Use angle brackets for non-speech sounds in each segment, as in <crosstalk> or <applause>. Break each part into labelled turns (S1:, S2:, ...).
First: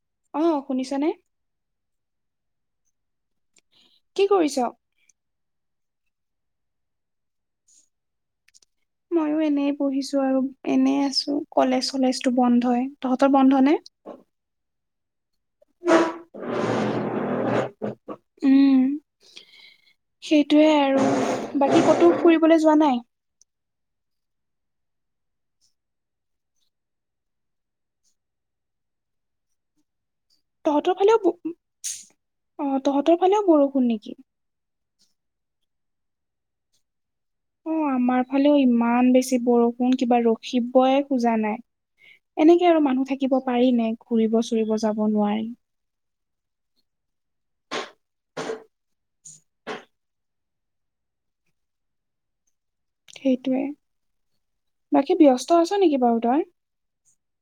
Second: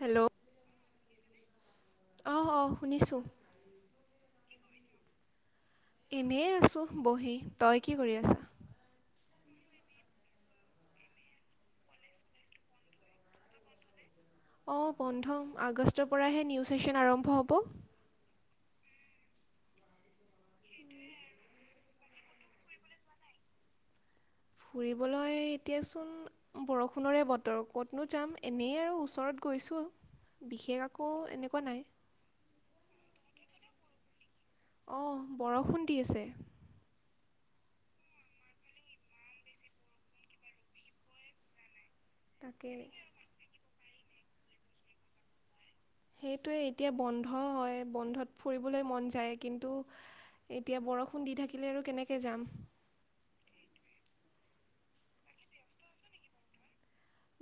S1: Hello
S2: অ শুনিছা নে?
S1: অহ অহ শুনিছো
S2: কি কৰিছ?
S1: এনেই আছোঁ বহি তই কি কৰি আছা?
S2: ময়ো এনেই বহিছোঁ আৰু এনেই আছো কলেজ চলেজটো বন্ধয় তহঁতৰ বন্ধ নে?
S1: অ বন্ধ আগষ্টৰ পৰাহে নিউ ছেশ্যন আৰম্ভ হ'ব।
S2: উম সেইটোয়ে আৰু বাকী কতো ফুৰিবলৈ যোৱা নাই?
S1: ফুৰিবলৈ এতিয়াচোন বৰষুণৰে বতৰ ক'তনো যাম এনেই আৰু ওচৰত গৈছো
S2: তহঁতৰ ফালেও অ তহঁতৰ ফালেও বৰষুণ নেকি?
S1: অ বৰষুণ দি আছে
S2: অ আমাৰ ফালেও ইমান বেছি বৰষুণ কিবা ৰখিবয় খোজা নাই।
S1: তাকে
S2: এনেকে আৰু মানুহ থাকিব পাৰি নে ঘুৰিব চুৰিব যাব নোৱাৰি
S1: সেইটোৱে এতিয়া বন্ধ হয় বন্ধত ফুৰিবলৈ মন যায় কিন্তু এতিয়া বৰষুণ দি থাকিলে আৰু কেনেকে যাম
S2: সেইটোৱে বাকী ব্যস্ত আছ নেকি বাও তই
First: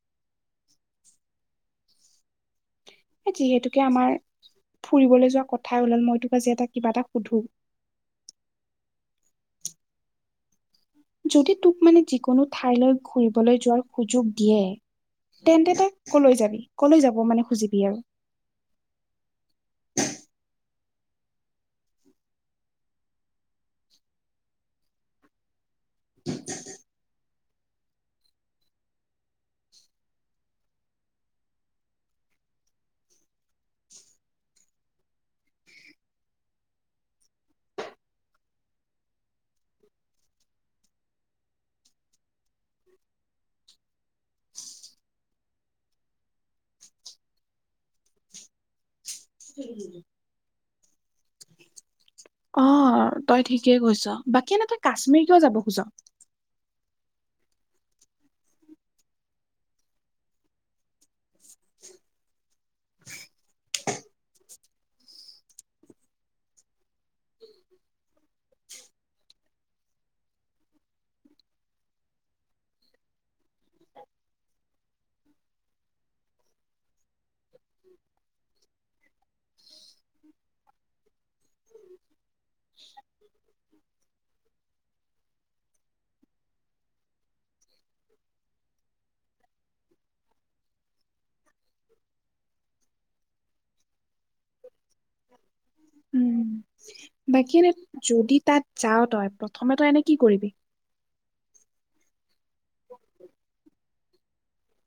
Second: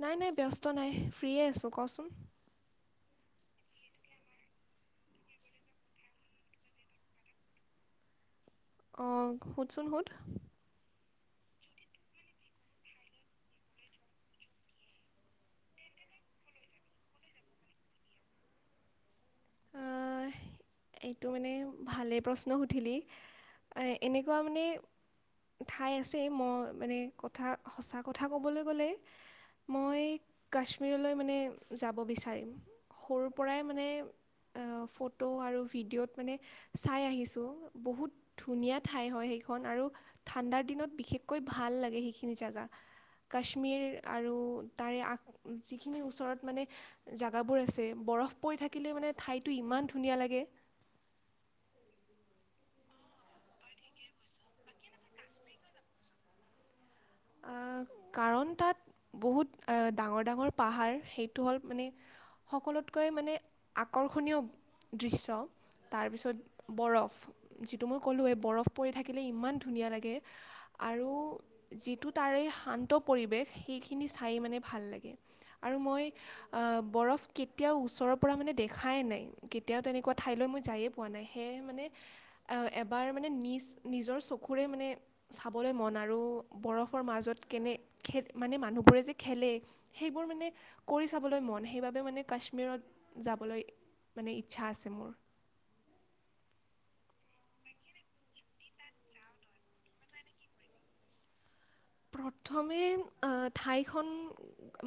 S1: নাই নাই ব্যস্ত নাই ফ্ৰীয়ে আছোঁ কচোন
S2: যিহেতোকে আমাৰ ফুৰিবলৈ যোৱা কথাই ওলাল মই তোক আজি এটা কিবা এটা সুধো
S1: অ সুধচোন সুধ
S2: যদি তোক মানে যিকোনো ঠাইলৈ ঘুৰিবলৈ যোৱাৰ সুযোগ দিয়ে তেন্তে তাক কলৈ যাবি, কলৈ যাব মানে খুজিবি আও
S1: আহ,
S2: <unintelligible>
S1: এইটো মানে ভালে প্ৰশ্ন সুধিলি এনেকুৱা মানে ঠাই আছে মই মানে কথা সঁচা কথা ক'বলৈ গ'লে মই কাশ্মীৰলৈ মানে যাব বিচাৰিম, সৰুৰ পৰাই মানে এ ফটো আৰু ভিডিঅ'ত মানে চাই আহিছোঁ বহুত ধুনীয়া ঠাই হয় সেইখন আৰু ঠাণ্ডাৰ দিনত বিশেষকৈ ভাল লাগে সেইখিনি জেগা কাশ্মীৰ আৰু তাৰে আশ যিখিনি ওচৰত মানে জেগাবোৰ আছে বৰফ পৰি থাকিলে মানে ঠাইটো ইমান ধুনীয়া লাগে।
S2: অ তই ঠিকেই কৈছ বাকি এনে তই কাশ্মীৰ কিয় যাব খোজ
S1: আ কাৰণ তাত বহুত ডাঙৰ ডাঙৰ পাহাৰ সেইটো হ'ল মানে সকলোতকৈ মানে আকৰ্ষণীয় দৃশ্য তাৰপিছত বৰফ যিটো মই ক'লোৱেই বৰফ পৰি থাকিলে ইমান ধুনীয়া লাগে। আৰু যিটো তাৰে শান্ত পৰিৱেশ সেইখিনি চাই মানে ভাল লাগে আৰু মই আ বৰফ কেতিয়াও ওচৰৰ পৰা মানে দেখাই নাই কেতিয়াও তেনেকোৱা ঠাইলৈ মই যাইয়ে পোৱা নাই সে মানে অ এবাৰ মানে নিজ নিজৰ চকুৰে মানে চাবলৈ মন আৰু বৰফৰ মাজত কেনে খে মানে মানুহবোৰে যে খেলে! সেইবোৰ মানে কৰি চাবলৈ মন, সেইবাবে মানে কাশ্মীৰত যাবলৈ মানে ইচ্ছা আছে মোৰ।
S2: উম বাকী এনে যদি তাত যাওঁ তই প্ৰথমে তই এনে কি কৰিবি?
S1: প্ৰথমে আ ঠাই খন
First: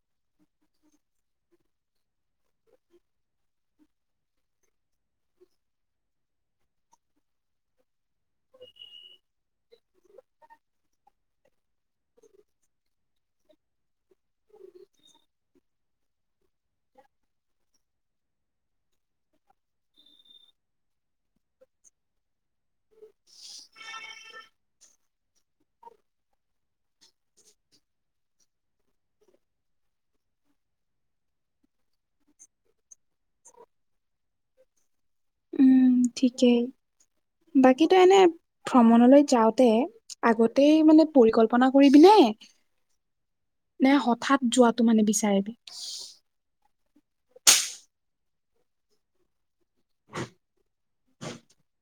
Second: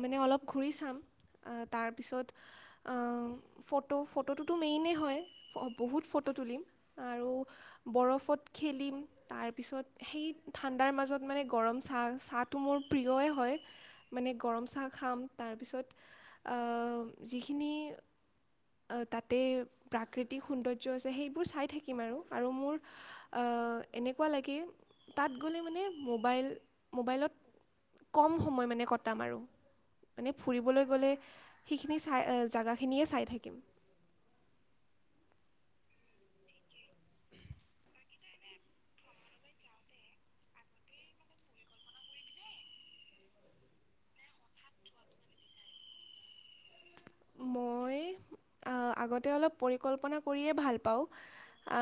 S1: মানে অলপ ঘূৰি চাম তাৰপিছত আ ফটো ফটোটোতো মেইনে হয়। বহুত ফটো তুলিম। আৰু বৰফত খেলিম, তাৰপিছত সেই ঠাণ্ডাৰ মাজত মানে গৰম চাহ চাহটো মোৰ প্ৰিয়ই হয়। মানে গৰম চাহ খাম, তাৰপিছত আ যিখিনি তাতে প্ৰাকৃতিক সৌন্দৰ্য আছে, সেইবোৰ চাই থাকিম আৰু। আৰু মোৰ অ এনেকুৱা লাগে, তাত গ'লে মানে মোবাইল মোবাইলত, কম সময় মানে কটাম আৰু। মানে ফুৰিবলৈ গ'লে, সেইখিনি চাই জাগাখিনিয়ে চাই থাকিম।
S2: উম ঠিকেই, বাকীতো এনে ভ্ৰমণলৈ যাওঁতে, আগতেই মানে পৰিকল্পনা কৰিবি নে নে হঠাৎ যোৱাটো মানে বিচাৰিবি?
S1: মই, আগতে অলপ পৰিকল্পনা কৰিয়েই ভাল পাওঁ আ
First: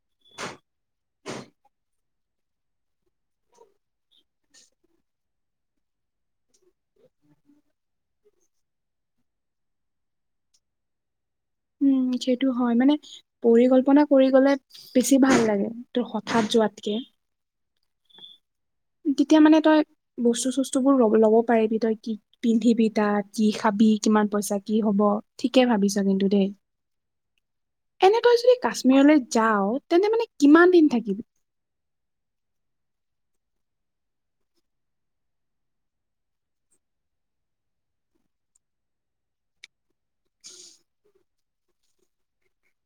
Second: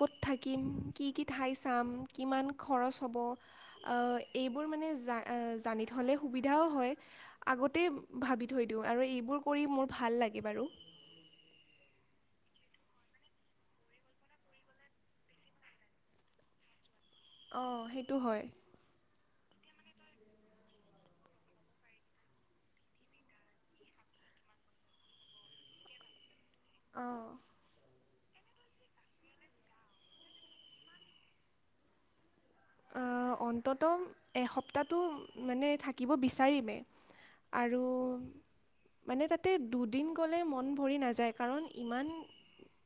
S1: ক'ত থাকিম, কি-কি ঠাই চাম, কিমান খৰচ হব অ এইবোৰ মানে জা-জানি থলে সুবিধাও হয়, আগতেই ভাবি থৈ দিওঁ আৰু এইবোৰ কৰি মোৰ ভাল লাগে বাৰু।
S2: উম যিসেটো হয়, মানে পৰিকল্পনা কৰি গলে বেছি ভাল লাগে, তোৰ হঠাৎ যোৱাতকে।
S1: অঁ সেইটো হয়।
S2: তেতিয়া মানে তই বস্তু-চস্তু বোৰ ল ল'ব পাৰিবি, তই পিন্ধিবি তাত, কি খাবি, কিমান পইচা কি হব, ঠিকে ভাবিছ কিন্তু দে।
S1: অঁ।
S2: এনে তইযদি কাশ্মীৰলৈ যাও, তেন্তে মানে কিমান দিন থাকিবি?
S1: অন্তত এসপ্তাহটো, মানে থাকিব বিচাৰিমেই আৰু মানে তাতে দুদিন গ'লে মন ভৰি নাযায়। কাৰণ ইমান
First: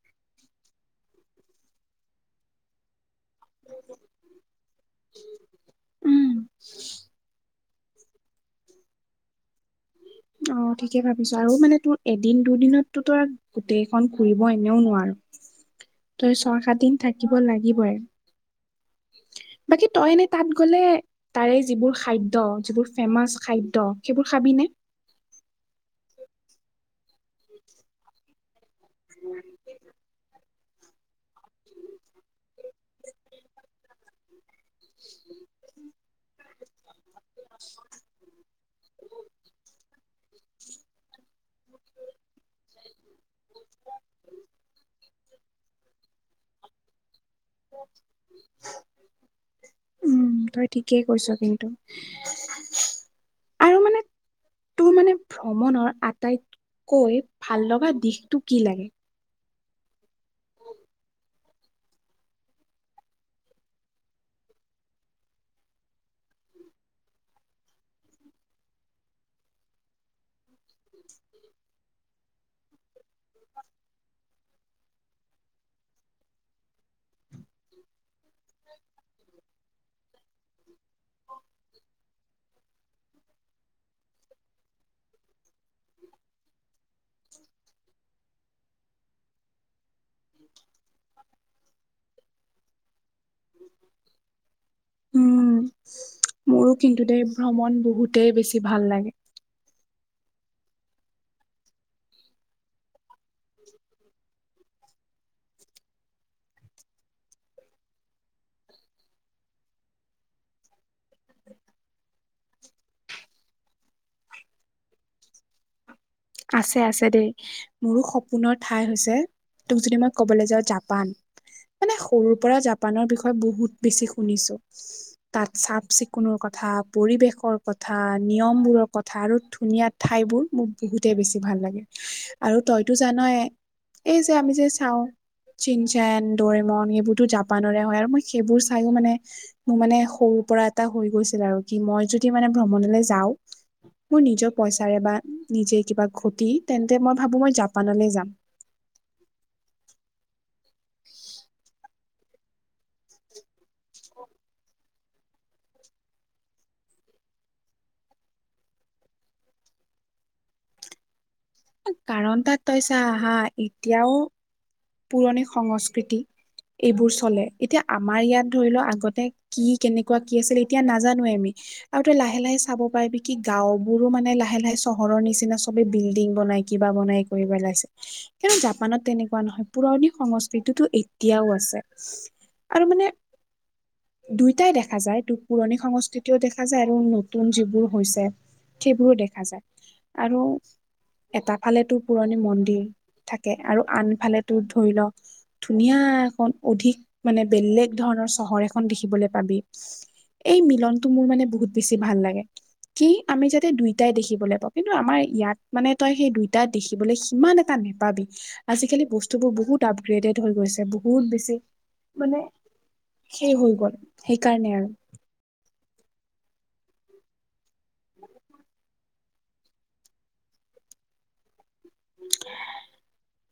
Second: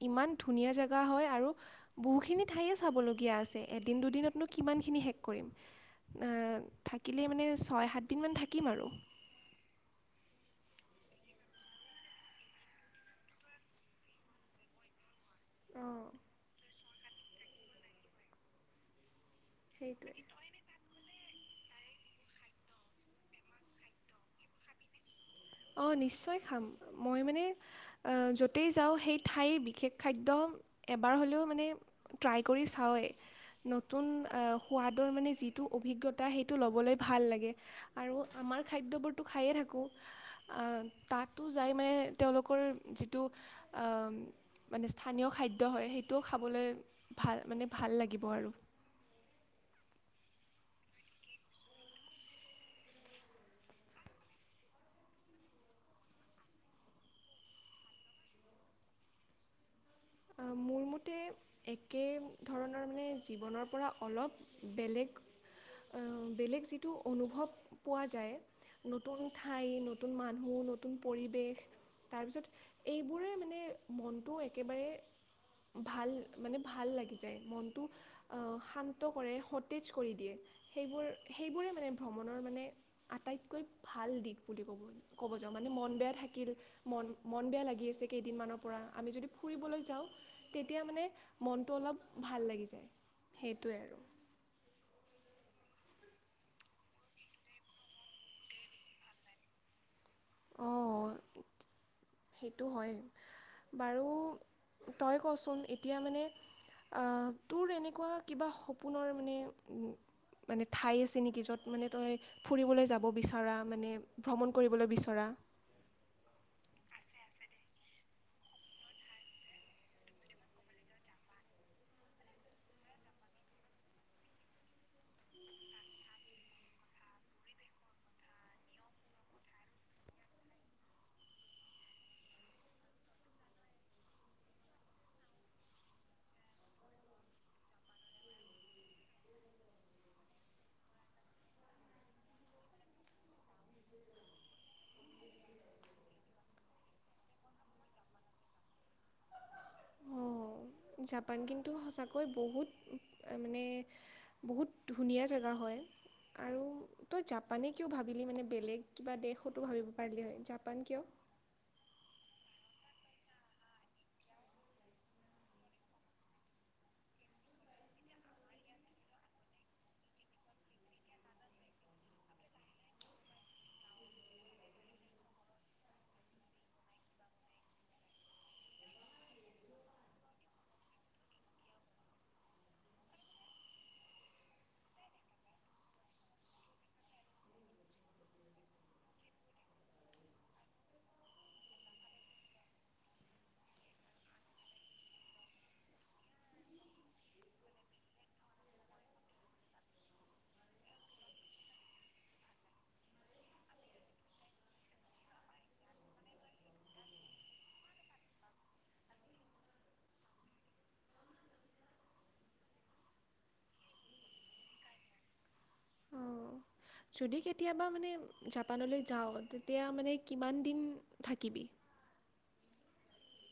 S1: ইমান ধুনীয়া জেগা হয় আৰু বহুখিনি ঠাইয়ে চাবলগীয়া দিয়া আছে। এদিন দুদিনতনো কিমান খিনি শেষ কৰিম।
S2: উম,
S1: এ থাকিলে মানে ছয়-সাত দিনমান থাকিম আৰু।
S2: অ ঠিকে ভাবিছ আৰু মানে তোৰ এদিন দুদিনততো তই গোটেইখন ফুৰিব এনেও নোৱাৰ।
S1: অঁ।
S2: তই ছয়-সাত দিন থাকিব লাগিবই। বাকী তই
S1: সেইটোৱে
S2: এনে তাত গ'লে তাৰে যিবোৰ খাদ্য, যিবোৰ ফেমাচ খাদ্য, সেইবোৰ খাবিনে?
S1: অঁ নিশ্চয় খাম। মই মানে যটেই যাওঁ সেই ঠাইৰ বিশেষ খাদ্য এবাৰ হ'লেও মানে ট্ৰাই কৰি চাওঁৱেই। নতুন আহ সোৱাদৰ মানে যিটো অভিজ্ঞ তাৰ সেইটো ল'বলৈ ভাল লাগে আৰু আমাৰ খাদ্যবোৰতো খায়ে থাকোঁ। তাতো যাই মানে তেওঁলোকৰ যিটো অঁ মানে স্থানীয় খাদ্য হয়, সেইটোও খাবলৈ ভাল মানে ভাল লাগিব আৰু।
S2: উম তই ঠিকেই কৈছ কিন্তু আৰু মানে তোৰ মানে ভ্ৰমণৰ আটাইতকৈ ভাল লগা দিশটো কি লাগে?
S1: আ মোৰ মতে একে ধৰণৰ মানে জীৱনৰ পৰা অলপ বেলেগ বেলেগ যিটো অনুভৱ পোৱা যায়, নতুন ঠাই, নতুন মানুহ, নতুন পৰিৱেশ তাৰপিছত এইবোৰে মানে মনটো একেবাৰে ভাল মানে ভাল লাগি যায়, মনটো অ' শান্ত কৰে সতেজ কৰি দিয়ে। সেইবোৰ সেইবোৰে মানে ভ্ৰমণৰ মানে আটাইতকৈ ভাল দিশ বুলি ক'ব, ক'ব যাওঁ মানে মন বেয়া থাকিল মন-মন বেয়া লাগি আছে কেইদিনমানৰ পৰা আমি যদি ফুৰিবলৈ যাওঁ। তেতিয়া মানে মনটো অলপ ভাল লাগি যায়। সেইটোৱে আৰু
S2: উম মোৰো কিন্তু দেই ভ্ৰমণ বহুতেই বেছি ভাল লাগে।
S1: অ' সেইটো হয় বাৰু তই কচোন এতিয়া মানে অ' তোৰ এনেকুৱা কিবা সপোনৰ মানে মানে ঠাই আছে নেকি য'ত মানে তই ফুৰিবলৈ যাব বিচৰা মানে ভ্ৰমণ কৰিবলৈ বিচৰা? ধৰা
S2: আছে-আছে দেই। মোৰো সপোনৰ ঠাই হৈছে তোক যদি মই ক'বলৈ যাওঁ জাপান। মানে সৰুৰ পৰা জাপানৰ বিষয়ে বহুত বেছি শুনিছোঁ। তাত চাফ চিকুণৰ কথা, পৰিৱেশৰ কথা, নিয়ম বোৰৰ কথা আৰু ধুনীয়া ঠাইবোৰ মোৰ বহুতে বেছি ভাল লাগে আৰু তইতো জানই এই যে আমি যে চাওঁ চিনচেন ড'ৰেমন এইবোৰতো জাপানৰে হয় আৰু মই সেইবোৰ চায়ো মানে মোৰ মানে সৰু পৰা এটা হৈ গৈছিল আৰু কি মই যদি মানে ভ্ৰমণলৈ যাওঁ। মোৰ নিজৰ পইচাৰে বা নিজে কিবা ঘটি তেন্তে মই ভাবোঁ মই জাপানলৈ যাম।
S1: অঁ, জাপান কিন্তু সঁচাকৈ বহুত মানে বহুত ধুনীয়া জেগা হয়। আৰু
S2: <inaudible>
S1: তই জাপানে কিয় ভাবিলি মানে বেলেগ কিবা দেশতো ভাবিব পাৰিলি হয়, জাপান কিয়?
S2: কাৰণ তাত তই চা হা এতিয়াও পুৰণি সংস্কৃতি এইবোৰ চলে এতিয়া আমাৰ ইয়াত ধৰিল আগতে কি কেনেকুৱা কি আছিল এতিয়া নাজানোৱে আমি। আৰু তই লাহে-লাহে চাব পাৰিবি কি গাঁওবোৰো মানে লাহে-লাহে চহৰৰ নিচিনা চবে বিল্ডিং বনাই কিবা বনাই কৰি পেলাইছে, কিন্তু জাপানত তেনেকুৱা নহয়। পুৰণি সংস্কৃতিতো এতিয়াও আছে আৰু মানে দুইটাই দেখা যায়টো পুৰণি সংস্কৃতিও দেখা যায় আৰু নতুন যিবোৰ হৈছে। সেইবোৰ দেখা যায় আৰু এটা ফালে তোৰ পুৰণি মন্দিৰ থাকে আৰু আনফালে তোৰ ধৰিল ধুনীয়া এখন অধিক মানে বেলেগ ধৰণৰ চহৰ এখন দেখিবলৈ পাবি। এই মিলনতটো মোৰ মানে বহুত বেছি ভাল লাগে। কি আমি যাতে দুইটাই দেখিবলৈ পাওঁ। কিন্তু আমাৰ ইয়াত মানে তই সেই দুইটা দেখিবলৈ সিমান এটা নাপাবি। আজিকালি বস্তু বস্তুবোৰ বহুত আপগ্ৰেডেড হৈ গৈছে। বহুত বেছি মানে সেই হৈ গ'ল সেইকাৰণে আৰু
S1: অঁ, যদি কেতিয়াবা মানে জাপানলৈ যাওঁ তেতিয়া মানে কিমান দিন থাকিবি?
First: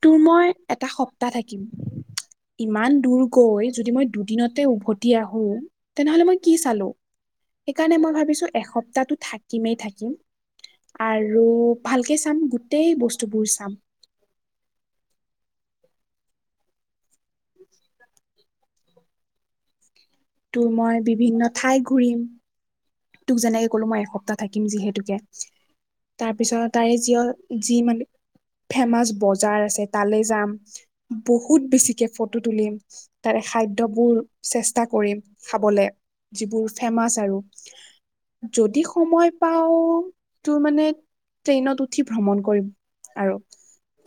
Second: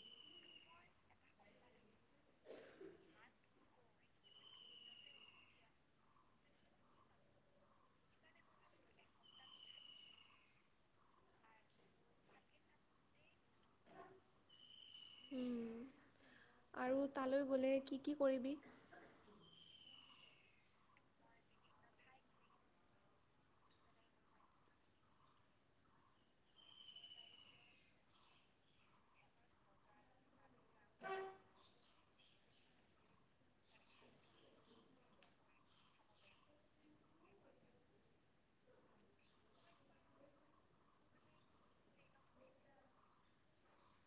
S2: তোৰ মই এটা সপ্তাহ থাকিম। ইমান দূৰ গৈ যদি মই দুদিনতে উভতি আহো তেনেহ'লে মই কি চালো। সেইকাৰণে মই ভাবিছোঁ এসপ্তাহটো থাকিমেই থাকিম আৰু ভালকে চাম গোটেই বস্তুবোৰ চাম।
S1: উম আৰু তালৈ গ'লে কি-কি কৰিবি?
S2: তোৰ মই বিভিন্ন ঠাই ঘূৰিম। তোক যেনেকে ক'লো মই এসপ্তাহ থাকিম যিহেতুকে। তাৰপিছত তাৰে যি অ' যি মানে ফেমাচ বজাৰ আছে তালৈ যাম, বহুত বেছিকে ফটো তুলিম। তাৰে খাদ্যবোৰ চেষ্টা কৰিম খাবলে যিবোৰ ফেমাচ আৰু যদি সময় পাও তোৰ মানে- ট্ৰেইনত উঠি ভ্ৰমণ কৰিম আৰু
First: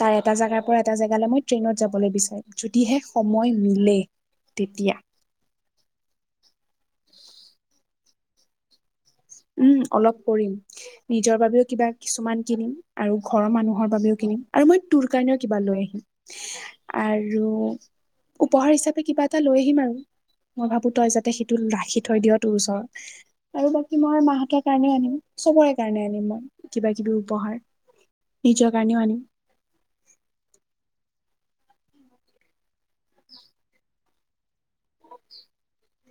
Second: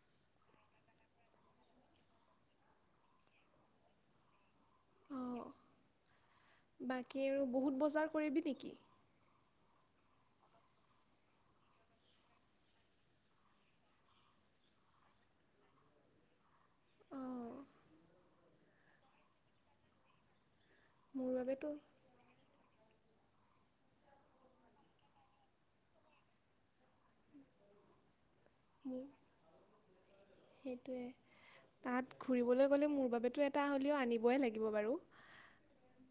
S2: তাৰ এটা জেগাৰ পৰা এটা জেগালৈ মই ট্ৰেইনত যাবলৈ বিচাৰিম যদিহে সময় মিলে তেতিয়া।
S1: অ বাকী আৰু বহুত বজাৰ কৰিবি নেকি?
S2: উম অলপ কৰিম। নিজৰ বাবেও কিবা কিছুমান কিনিম আৰু ঘৰৰ মানুহৰ বাবেও কিনিম আৰু মই- তোৰ কাৰণেও কিবা লৈ আহিম। আৰু
S1: অঁ
S2: উপহাৰ হিচাপে কিবা এটা লৈ আহিম আৰু মই ভাবো তই যাতে
S1: মোৰ
S2: সেইটো
S1: বাবেতো
S2: ৰাখি থৈ দিয় তোৰ ওচৰত আৰু বা- কী মই মাহঁতৰ কাৰণেও আনিম, চবৰে কাৰণে আনিম মই কিবা কিবি উপহাৰ। নিজৰ কাৰণেও
S1: মোৰ
S2: আনিম।
S1: সেইটোৱে তাত ঘুৰিবলৈ গ'লে মোৰ বাবেটো এটা হ'লেও আনিবই লা গিব বাৰু।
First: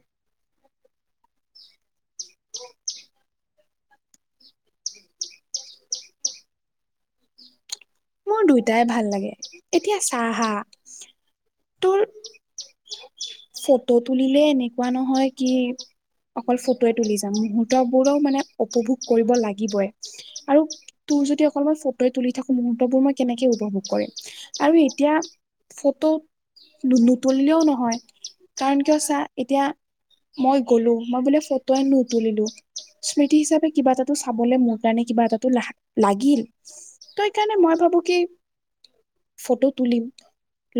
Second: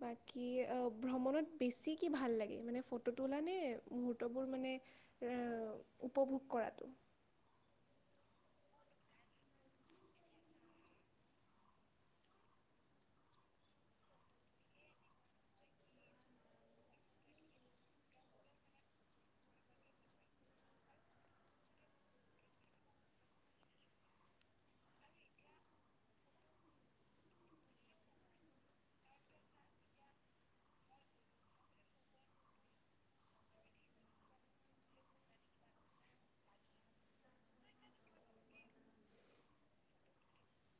S1: বাকী অ ভ্ৰমণত বেছি কি ভাল লাগে মানে ফটো তুলা নে মুহূৰ্তবোৰ মানে- ৰা উপভোগ কৰাতো।
S2: মোৰ দুয়োটাই ভাল লাগে এতিয়া চা হা তোৰ- ফটো তুলিলে এনেকোৱা নহয় কি- অকল ফটোয়ে তুলি যাম মুহুৰ্তবোৰো মানে উপভোগ কৰিব লাগিবই। আৰু তোৰ যদি অকমান ফটোৱে তুলি থাকো মূ- হুত্ববোৰ মই কেনেকে উপভোগ কৰিম আৰু এতিয়া ফটো- নুতুলিলেও নহয়। কাৰণ কিয় চা এতিয়া- মই গ'লো মই বোলে ফটোৱে নুতুলিলো স্মৃতি হিচাপে কিবা এটাতো চাবলে মোৰ কাৰণে কিবা এটাতো লা লাগিল। ত সেইকাৰণে মই ভাবো কি ফটো তুলিম।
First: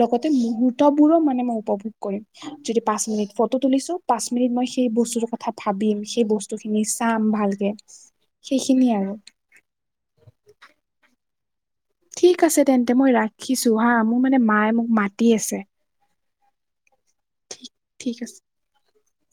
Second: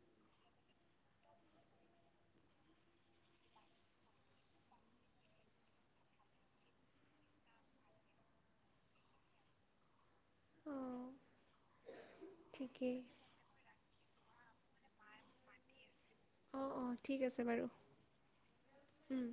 S2: লগতে মুহুৰ্তবোৰো মানে মই উপভোগ কৰিম। যদি পাঁচ মিনিট ফটো তুলিছো পাঁচ মিনিট মই সেই বস্তুৰ কথা ভাবিম, সেই ব ফটো খিনি চাম ভালকে সেইখিনি আৰু।
S1: অঁ
S2: ঠিক আছে তেন্তে
S1: ঠিকেই
S2: মই ৰাখিছো হা মোক মানে মায়ে মোক মাতি আছে।
S1: অ অ ঠিক আছে বাৰু।
S2: ঠিক আছে।
S1: উম।